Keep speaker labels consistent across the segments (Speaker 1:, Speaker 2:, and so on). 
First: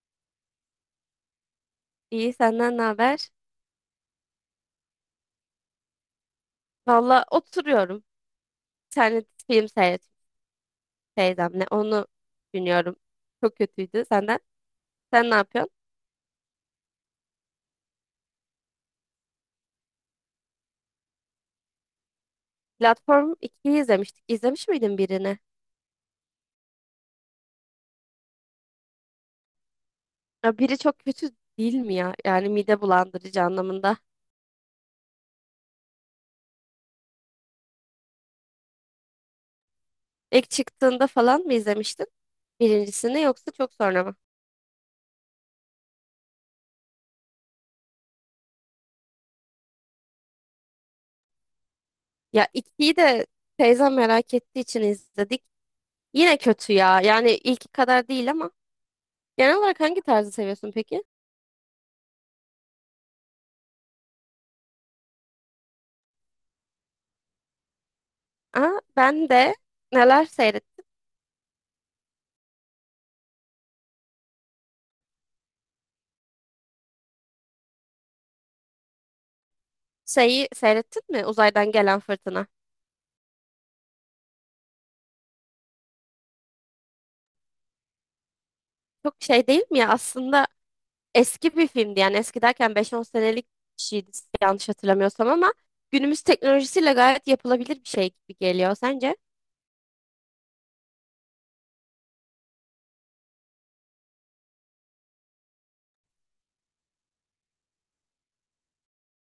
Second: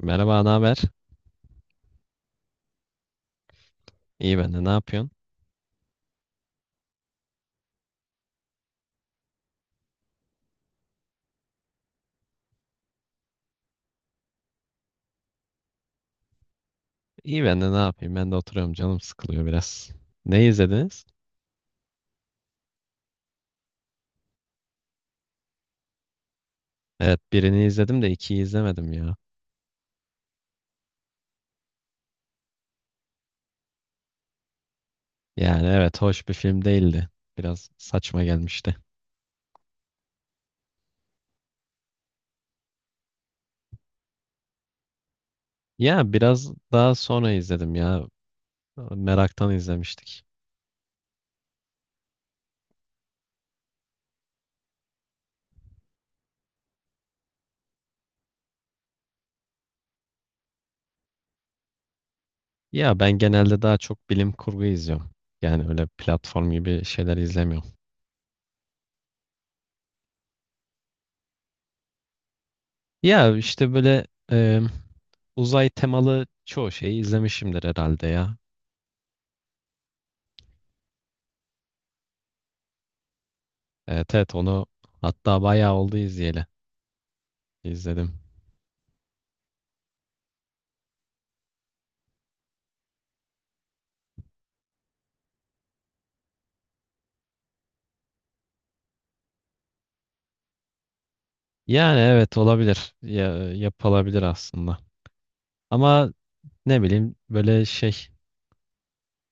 Speaker 1: Merhaba, ne haber?
Speaker 2: İyi, senden ne haber?
Speaker 1: İyi ben de ne yapıyorsun?
Speaker 2: Valla oturuyorum. Bir tane film seyrettim teyzemle. Onu dinliyorum. Çok kötüydü senden. Sen ne yapıyorsun?
Speaker 1: İyi ben de ne yapayım? Ben de oturuyorum, canım sıkılıyor biraz. Ne izlediniz?
Speaker 2: Platform ikiyi izlemiştik. İzlemiş miydin birini?
Speaker 1: Evet birini izledim de ikiyi izlemedim ya.
Speaker 2: Ya biri çok kötü değil mi ya? Yani mide bulandırıcı anlamında.
Speaker 1: Yani evet, hoş bir film değildi. Biraz saçma gelmişti.
Speaker 2: İlk çıktığında falan mı izlemiştin? Birincisini yoksa çok sonra mı?
Speaker 1: Ya biraz daha sonra izledim ya. Meraktan izlemiştik.
Speaker 2: Ya ikiyi de teyzem merak ettiği için izledik. Yine kötü ya. Yani ilki kadar değil ama. Genel olarak hangi tarzı seviyorsun peki?
Speaker 1: Ya ben genelde daha çok bilim kurgu izliyorum. Yani öyle platform gibi şeyler izlemiyorum.
Speaker 2: Aa, ben de neler seyrettim?
Speaker 1: Ya işte böyle e, uzay temalı çoğu şeyi izlemişimdir herhalde ya.
Speaker 2: Şeyi seyrettin mi? Uzaydan gelen fırtına.
Speaker 1: Evet evet, onu hatta bayağı oldu izleyeli. İzledim.
Speaker 2: Çok şey değil mi ya? Aslında eski bir filmdi. Yani eski derken beş on senelik bir şeydi, yanlış hatırlamıyorsam, ama günümüz teknolojisiyle gayet yapılabilir bir şey gibi geliyor sence?
Speaker 1: Yani evet olabilir. Ya, yapılabilir aslında. Ama ne bileyim böyle şey,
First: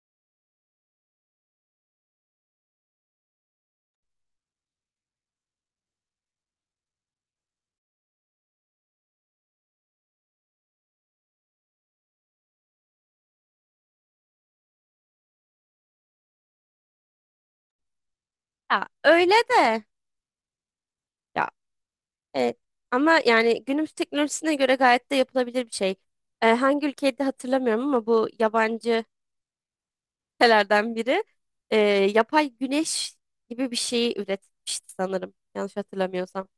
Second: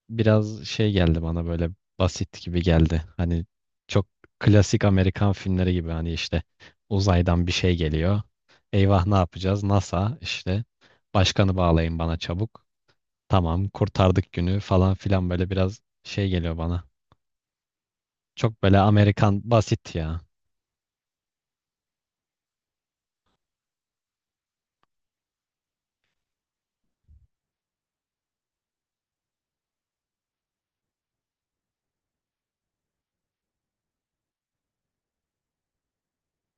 Speaker 1: biraz şey geldi bana, böyle basit gibi geldi. Hani çok klasik Amerikan filmleri gibi, hani işte uzaydan bir şey geliyor. Eyvah, ne yapacağız? NASA işte, başkanı bağlayın bana çabuk. Tamam kurtardık günü falan filan, böyle biraz şey geliyor bana. Çok böyle
Speaker 2: Ya öyle
Speaker 1: Amerikan
Speaker 2: de.
Speaker 1: basit ya.
Speaker 2: Ya evet. Ama yani günümüz teknolojisine göre gayet de yapılabilir bir şey. Hangi ülkeydi hatırlamıyorum ama bu yabancı ülkelerden biri e, yapay güneş gibi bir şeyi üretmişti sanırım. Yanlış hatırlamıyorsam.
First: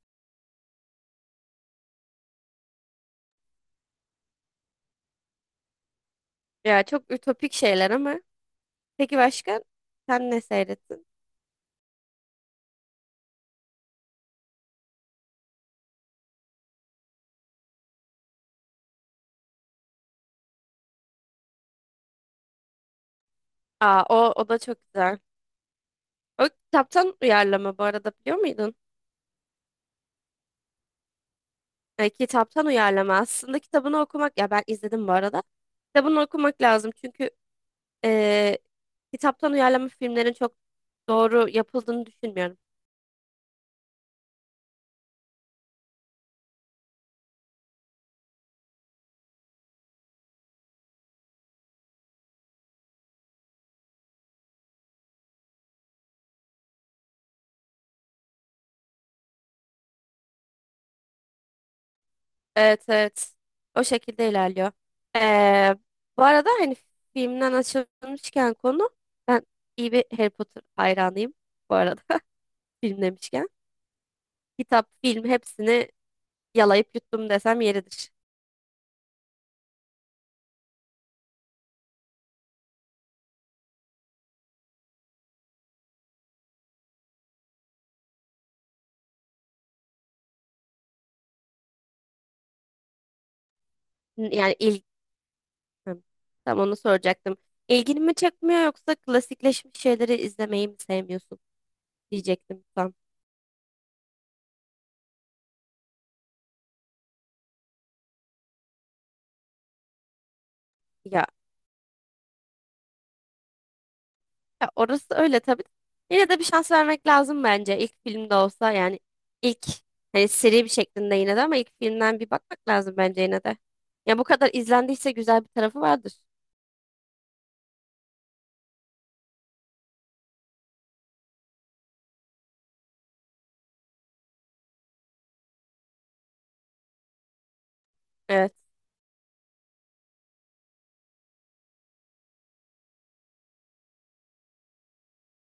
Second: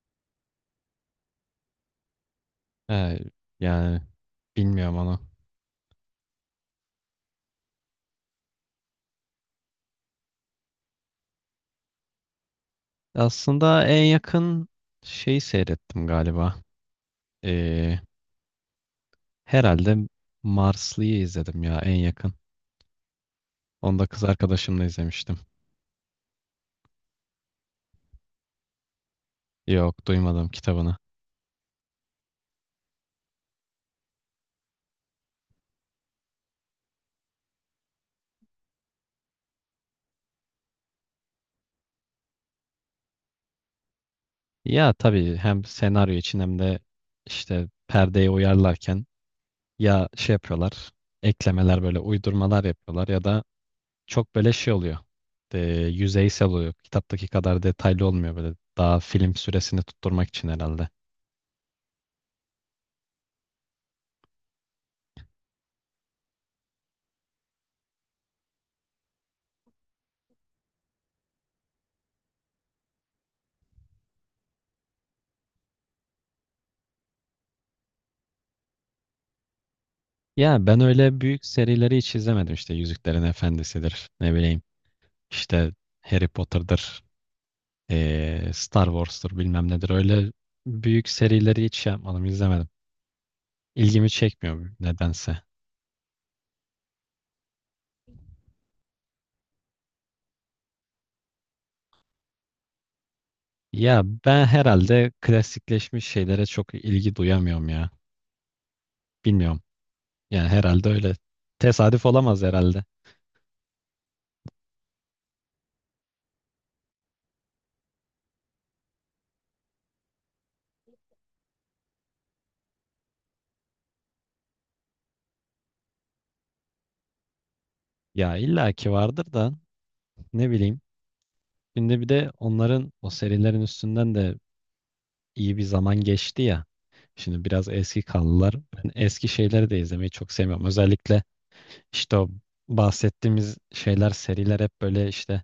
Speaker 1: Evet, yani bilmiyorum onu.
Speaker 2: Ya çok ütopik şeyler ama peki başka? Sen ne seyrettin?
Speaker 1: Aslında en yakın şeyi seyrettim galiba. Ee, herhalde Marslı'yı izledim ya, en yakın. Onu
Speaker 2: Aa,
Speaker 1: da kız
Speaker 2: o da çok
Speaker 1: arkadaşımla
Speaker 2: güzel.
Speaker 1: izlemiştim.
Speaker 2: O kitaptan uyarlama bu arada, biliyor muydun?
Speaker 1: Yok, duymadım kitabını.
Speaker 2: Kitaptan uyarlama. Aslında kitabını okumak, ya ben izledim bu arada. Kitabını okumak lazım çünkü e, kitaptan uyarlama filmlerin çok doğru yapıldığını düşünmüyorum.
Speaker 1: Ya tabii, hem senaryo için hem de işte perdeye uyarlarken ya şey yapıyorlar, eklemeler, böyle uydurmalar yapıyorlar ya da çok böyle şey oluyor. e, Yüzeysel oluyor. Kitaptaki kadar detaylı olmuyor böyle. Daha film süresini tutturmak için herhalde.
Speaker 2: Evet, evet. O şekilde ilerliyor. E, bu arada hani filmden açılmışken konu, ben iyi bir Harry Potter hayranıyım bu arada film demişken. Kitap, film hepsini yalayıp yuttum desem yeridir.
Speaker 1: Ya ben öyle büyük serileri hiç izlemedim, işte Yüzüklerin Efendisi'dir, ne bileyim işte Harry Potter'dır, Star Wars'tur, bilmem nedir, öyle büyük serileri hiç şey yapmadım, izlemedim. İlgimi
Speaker 2: Yani
Speaker 1: çekmiyor nedense.
Speaker 2: Hı, tam onu soracaktım. İlgini mi çekmiyor yoksa klasikleşmiş şeyleri izlemeyi mi sevmiyorsun diyecektim tam.
Speaker 1: Ya ben herhalde klasikleşmiş şeylere çok ilgi duyamıyorum ya. Bilmiyorum. Yani herhalde öyle.
Speaker 2: Ya,
Speaker 1: Tesadüf olamaz herhalde.
Speaker 2: ya orası öyle tabii. Yine de bir şans vermek lazım bence. İlk filmde olsa yani ilk, hani seri bir şeklinde yine de, ama ilk filmden bir bakmak lazım bence yine de. Ya bu kadar izlendiyse güzel bir tarafı vardır.
Speaker 1: Ya illaki vardır da, ne bileyim. Şimdi bir de onların, o serilerin üstünden de iyi bir zaman geçti ya. Şimdi biraz eski
Speaker 2: Evet.
Speaker 1: kaldılar. Ben eski şeyleri de izlemeyi çok sevmiyorum. Özellikle işte o bahsettiğimiz şeyler, seriler hep böyle işte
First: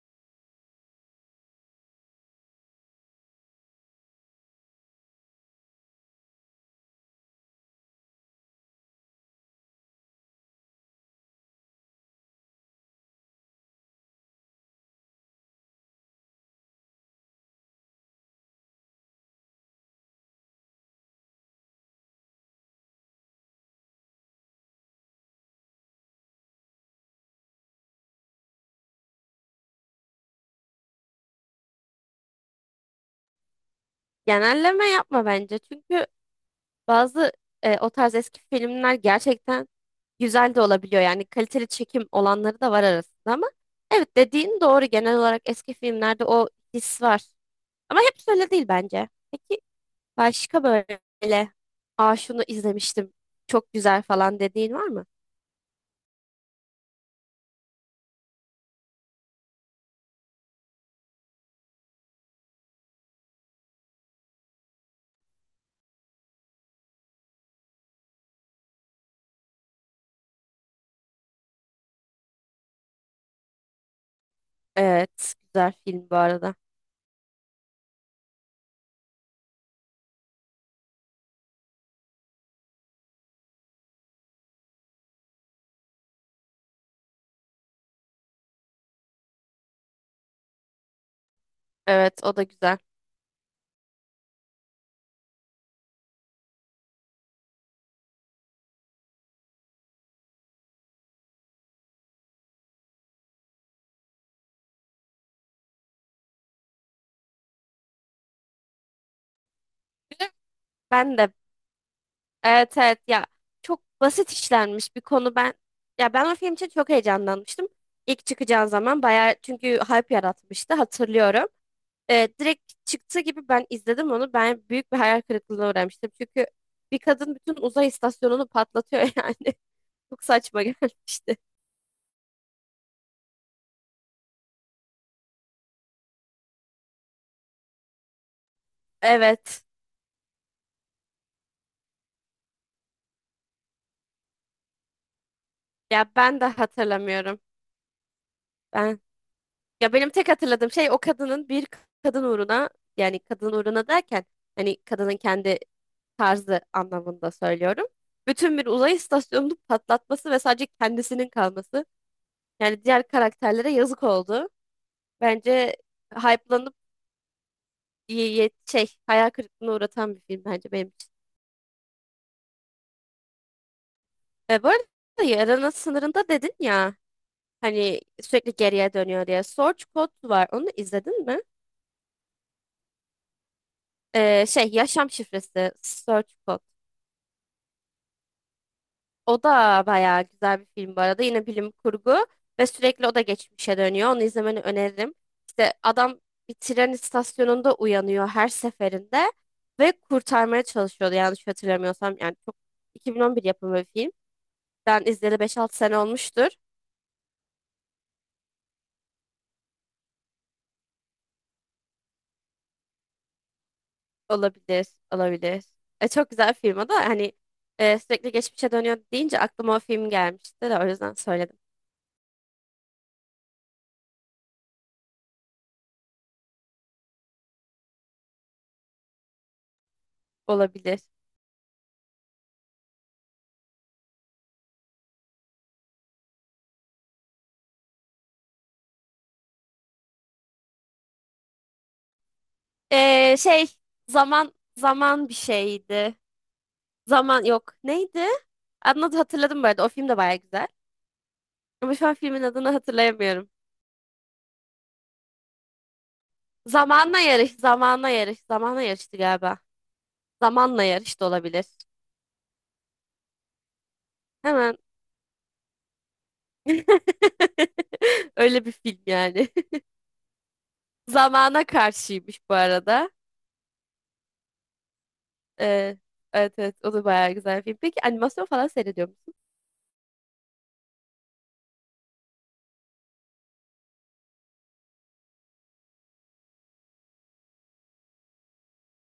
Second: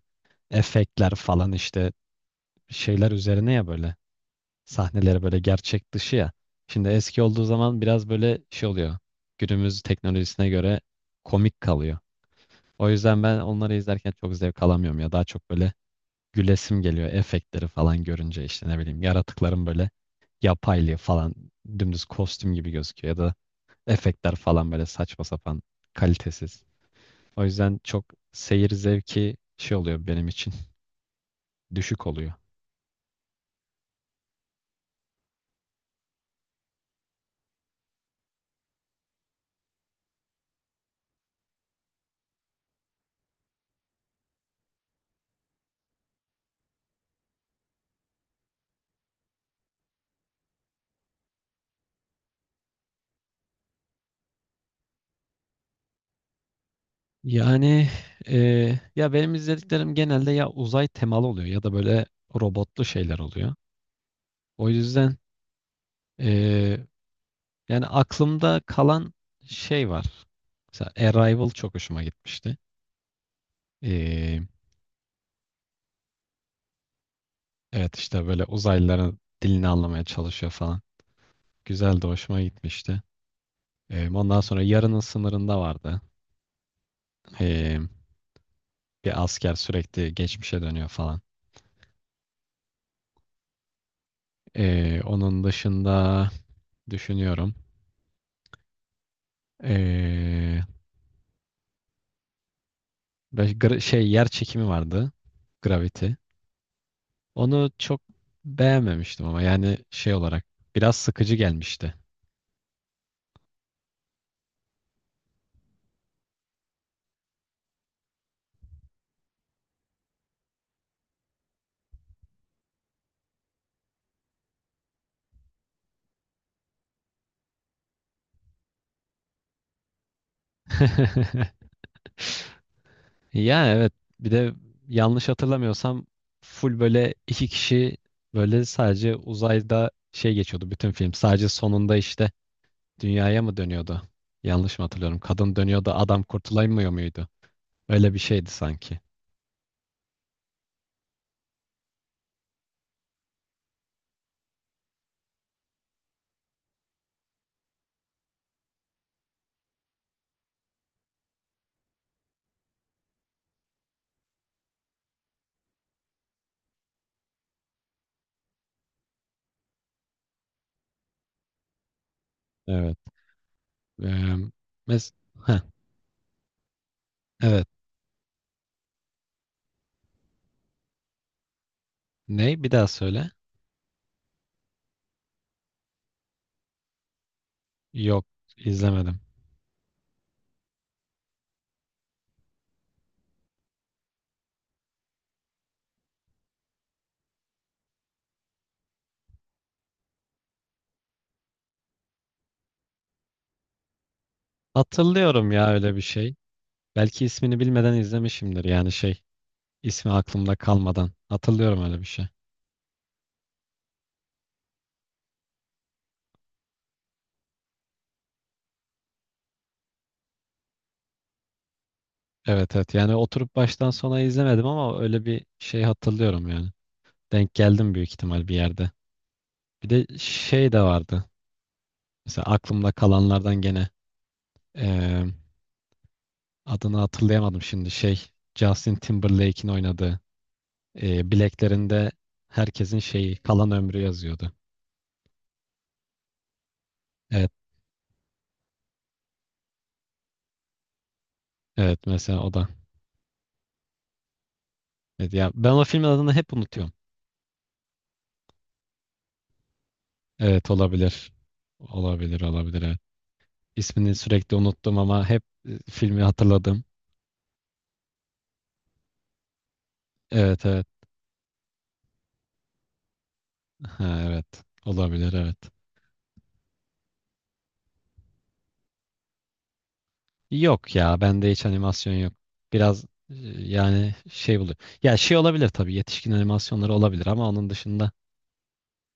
Speaker 1: efektler falan, işte şeyler üzerine ya, böyle. Sahneleri böyle gerçek dışı ya. Şimdi eski olduğu zaman biraz böyle şey oluyor, günümüz teknolojisine göre komik kalıyor. O yüzden ben onları izlerken çok zevk alamıyorum ya. Daha çok böyle gülesim geliyor efektleri falan görünce, işte ne bileyim, yaratıkların böyle yapaylığı falan, dümdüz kostüm gibi gözüküyor ya da efektler falan böyle saçma sapan, kalitesiz. O yüzden çok seyir zevki şey oluyor benim için, düşük oluyor.
Speaker 2: Genelleme yapma bence. Çünkü bazı, o tarz eski filmler gerçekten güzel de olabiliyor. Yani kaliteli çekim olanları da var arasında ama evet, dediğin doğru. Genel olarak eski filmlerde o his var. Ama hep öyle değil bence. Peki başka böyle "aa, şunu izlemiştim, çok güzel" falan dediğin var mı?
Speaker 1: Yani ya benim izlediklerim genelde ya uzay temalı oluyor ya da böyle robotlu şeyler oluyor. O yüzden eee, yani aklımda kalan şey var. Mesela Arrival çok hoşuma gitmişti. Eee,
Speaker 2: Evet, güzel film bu arada.
Speaker 1: evet işte böyle uzaylıların dilini anlamaya çalışıyor falan. Güzel, de hoşuma gitmişti. Ondan sonra Yarının Sınırında vardı. Eee, bir asker sürekli geçmişe dönüyor falan.
Speaker 2: Evet, o da güzel.
Speaker 1: Onun dışında düşünüyorum. Eee, Böyle şey, yer çekimi vardı. Gravity. Onu çok beğenmemiştim, ama yani şey olarak biraz
Speaker 2: Ben de
Speaker 1: sıkıcı gelmişti.
Speaker 2: Evet, evet, ya çok basit işlenmiş bir konu, ya ben o film için çok heyecanlanmıştım. İlk çıkacağı zaman bayağı çünkü hype yaratmıştı, hatırlıyorum. Direkt çıktığı gibi ben izledim onu, ben büyük bir hayal kırıklığına uğramıştım. Çünkü bir kadın bütün uzay istasyonunu patlatıyor yani çok saçma gelmişti.
Speaker 1: Ya evet, bir de yanlış hatırlamıyorsam full böyle iki kişi, böyle sadece
Speaker 2: Evet,
Speaker 1: uzayda şey geçiyordu bütün film. Sadece sonunda işte Dünyaya mı dönüyordu? Yanlış mı hatırlıyorum? Kadın dönüyordu,
Speaker 2: ya
Speaker 1: adam
Speaker 2: ben de
Speaker 1: kurtulamıyor muydu?
Speaker 2: hatırlamıyorum.
Speaker 1: Öyle bir şeydi sanki.
Speaker 2: Ben Ya benim tek hatırladığım şey, o kadının bir kadın uğruna, yani kadın uğruna derken hani kadının kendi tarzı anlamında söylüyorum. Bütün bir uzay istasyonunu patlatması ve sadece kendisinin kalması. Yani diğer karakterlere yazık oldu. Bence hype'lanıp şey, hayal kırıklığına uğratan bir film bence benim için.
Speaker 1: Evet. Eee
Speaker 2: Bu arada
Speaker 1: mes Heh,
Speaker 2: Yarının Sınırında dedin ya,
Speaker 1: evet.
Speaker 2: hani sürekli geriye dönüyor diye. Source Code var. Onu izledin mi?
Speaker 1: Ne? Bir daha söyle.
Speaker 2: Şey Yaşam Şifresi, Source Code.
Speaker 1: Yok, izlemedim.
Speaker 2: O da bayağı güzel bir film bu arada. Yine bilim kurgu ve sürekli o da geçmişe dönüyor. Onu izlemeni öneririm. İşte adam bir tren istasyonunda uyanıyor her seferinde ve kurtarmaya çalışıyordu. Yanlış hatırlamıyorsam yani, çok, 2011 yapımı bir film. Ben izleyeli
Speaker 1: Hatırlıyorum ya,
Speaker 2: 5-6
Speaker 1: öyle
Speaker 2: sene
Speaker 1: bir şey.
Speaker 2: olmuştur.
Speaker 1: Belki ismini bilmeden izlemişimdir yani şey, ismi aklımda kalmadan. Hatırlıyorum öyle bir şey.
Speaker 2: Olabilir, olabilir. Çok güzel film o da hani, sürekli geçmişe dönüyor deyince aklıma o film gelmişti de o yüzden söyledim.
Speaker 1: Evet evet. Yani oturup baştan sona izlemedim ama öyle bir şey hatırlıyorum yani. Denk geldim büyük ihtimal bir yerde. Bir de şey de
Speaker 2: Olabilir.
Speaker 1: vardı. Mesela aklımda kalanlardan gene. Adını hatırlayamadım şimdi şey. Justin Timberlake'in oynadığı. Bileklerinde herkesin şeyi,
Speaker 2: Şey,
Speaker 1: kalan ömrü yazıyordu.
Speaker 2: zaman zaman bir şeydi. Zaman
Speaker 1: Evet,
Speaker 2: yok. Neydi? Adını hatırladım bu arada. O film de baya güzel. Ama
Speaker 1: evet
Speaker 2: şu an
Speaker 1: mesela
Speaker 2: filmin
Speaker 1: o da.
Speaker 2: adını hatırlayamıyorum.
Speaker 1: Evet, ya ben o filmin adını hep unutuyorum.
Speaker 2: Zamanla yarış, zamanla yarış, zamanla yarıştı galiba.
Speaker 1: Evet,
Speaker 2: Zamanla yarış da
Speaker 1: olabilir.
Speaker 2: olabilir.
Speaker 1: Olabilir olabilir, evet. İsmini sürekli
Speaker 2: Hemen.
Speaker 1: unuttum ama hep filmi hatırladım.
Speaker 2: Öyle bir film yani.
Speaker 1: Evet evet.
Speaker 2: Zamana karşıymış bu arada.
Speaker 1: Ha, evet. Olabilir, evet.
Speaker 2: Ee, evet, evet, o da bayağı güzel bir film. Peki animasyon falan seyrediyor musun?
Speaker 1: Yok ya, bende hiç animasyon yok. Biraz yani şey buluyor. Ya şey olabilir tabii, yetişkin animasyonları olabilir ama onun dışında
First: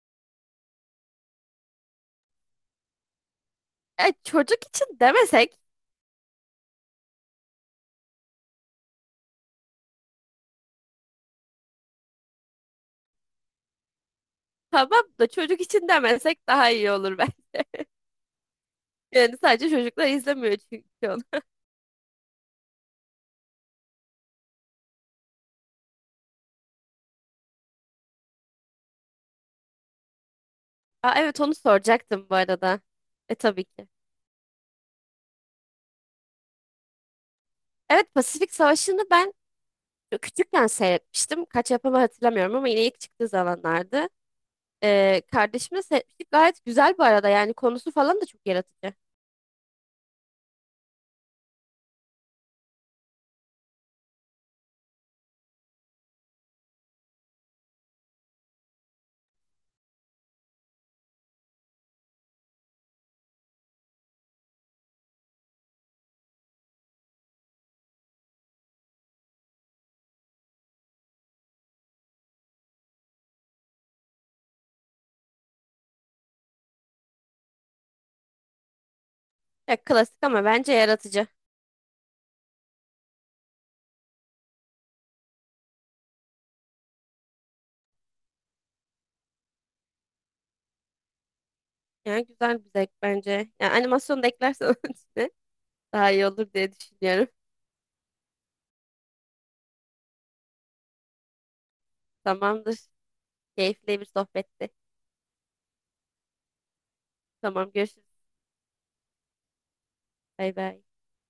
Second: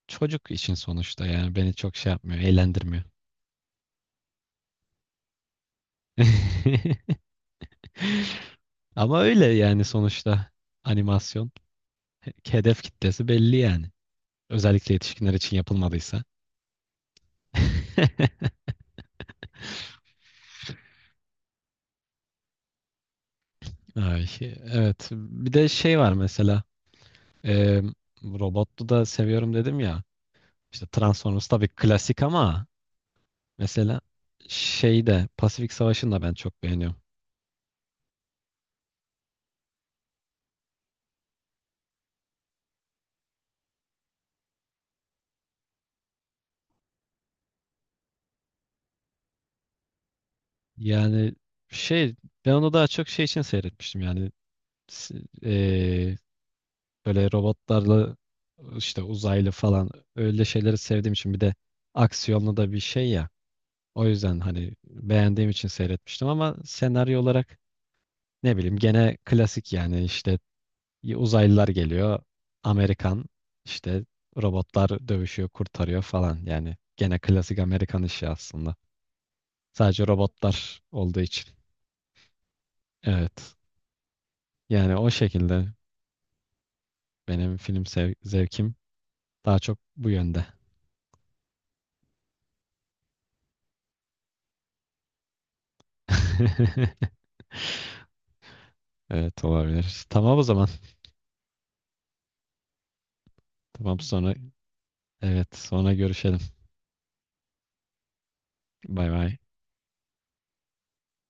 Speaker 1: çocuk için sonuçta, yani beni çok şey yapmıyor, eğlendirmiyor.
Speaker 2: Çocuk için demesek,
Speaker 1: Ama öyle yani, sonuçta animasyon hedef kitlesi belli yani. Özellikle
Speaker 2: tamam da,
Speaker 1: yetişkinler için
Speaker 2: çocuk için
Speaker 1: yapılmadıysa.
Speaker 2: demesek daha iyi olur ben. Yani sadece çocuklar izlemiyor çünkü...
Speaker 1: Ay, evet. Bir de şey var mesela. E, robotlu da seviyorum dedim ya. İşte
Speaker 2: Aa, evet,
Speaker 1: Transformers
Speaker 2: onu
Speaker 1: tabii klasik,
Speaker 2: soracaktım bu
Speaker 1: ama
Speaker 2: arada. E, tabii ki.
Speaker 1: mesela şey de, Pasifik Savaşı'nı da ben çok beğeniyorum.
Speaker 2: Evet, Pasifik Savaşı'nı ben küçükken seyretmiştim. Kaç yapımı hatırlamıyorum ama yine ilk çıktığı zamanlardı. Kardeşimle seyretmiştik. Gayet güzel bu arada, yani konusu falan da çok yaratıcı.
Speaker 1: Yani şey, ben onu daha çok şey için seyretmiştim yani, s- böyle robotlarla işte uzaylı falan, öyle şeyleri sevdiğim için, bir de aksiyonlu da bir şey ya. O yüzden hani beğendiğim için seyretmiştim, ama senaryo olarak ne bileyim gene klasik, yani işte uzaylılar geliyor. Amerikan, işte robotlar dövüşüyor, kurtarıyor falan. Yani gene klasik Amerikan işi aslında.
Speaker 2: Ya,
Speaker 1: Sadece
Speaker 2: klasik ama bence
Speaker 1: robotlar olduğu
Speaker 2: yaratıcı.
Speaker 1: için. Evet. Yani o şekilde benim film zevkim daha çok bu yönde.
Speaker 2: Yani güzel bir zevk bence. Yani animasyonu da eklersen onun içine daha iyi olur diye düşünüyorum.
Speaker 1: Evet, olabilir. Tamam o zaman.
Speaker 2: Tamamdır. Keyifli
Speaker 1: Tamam
Speaker 2: bir
Speaker 1: sonra,
Speaker 2: sohbetti.
Speaker 1: evet sonra görüşelim.
Speaker 2: Tamam, görüşürüz.
Speaker 1: Bay bay.
Speaker 2: Bay bay.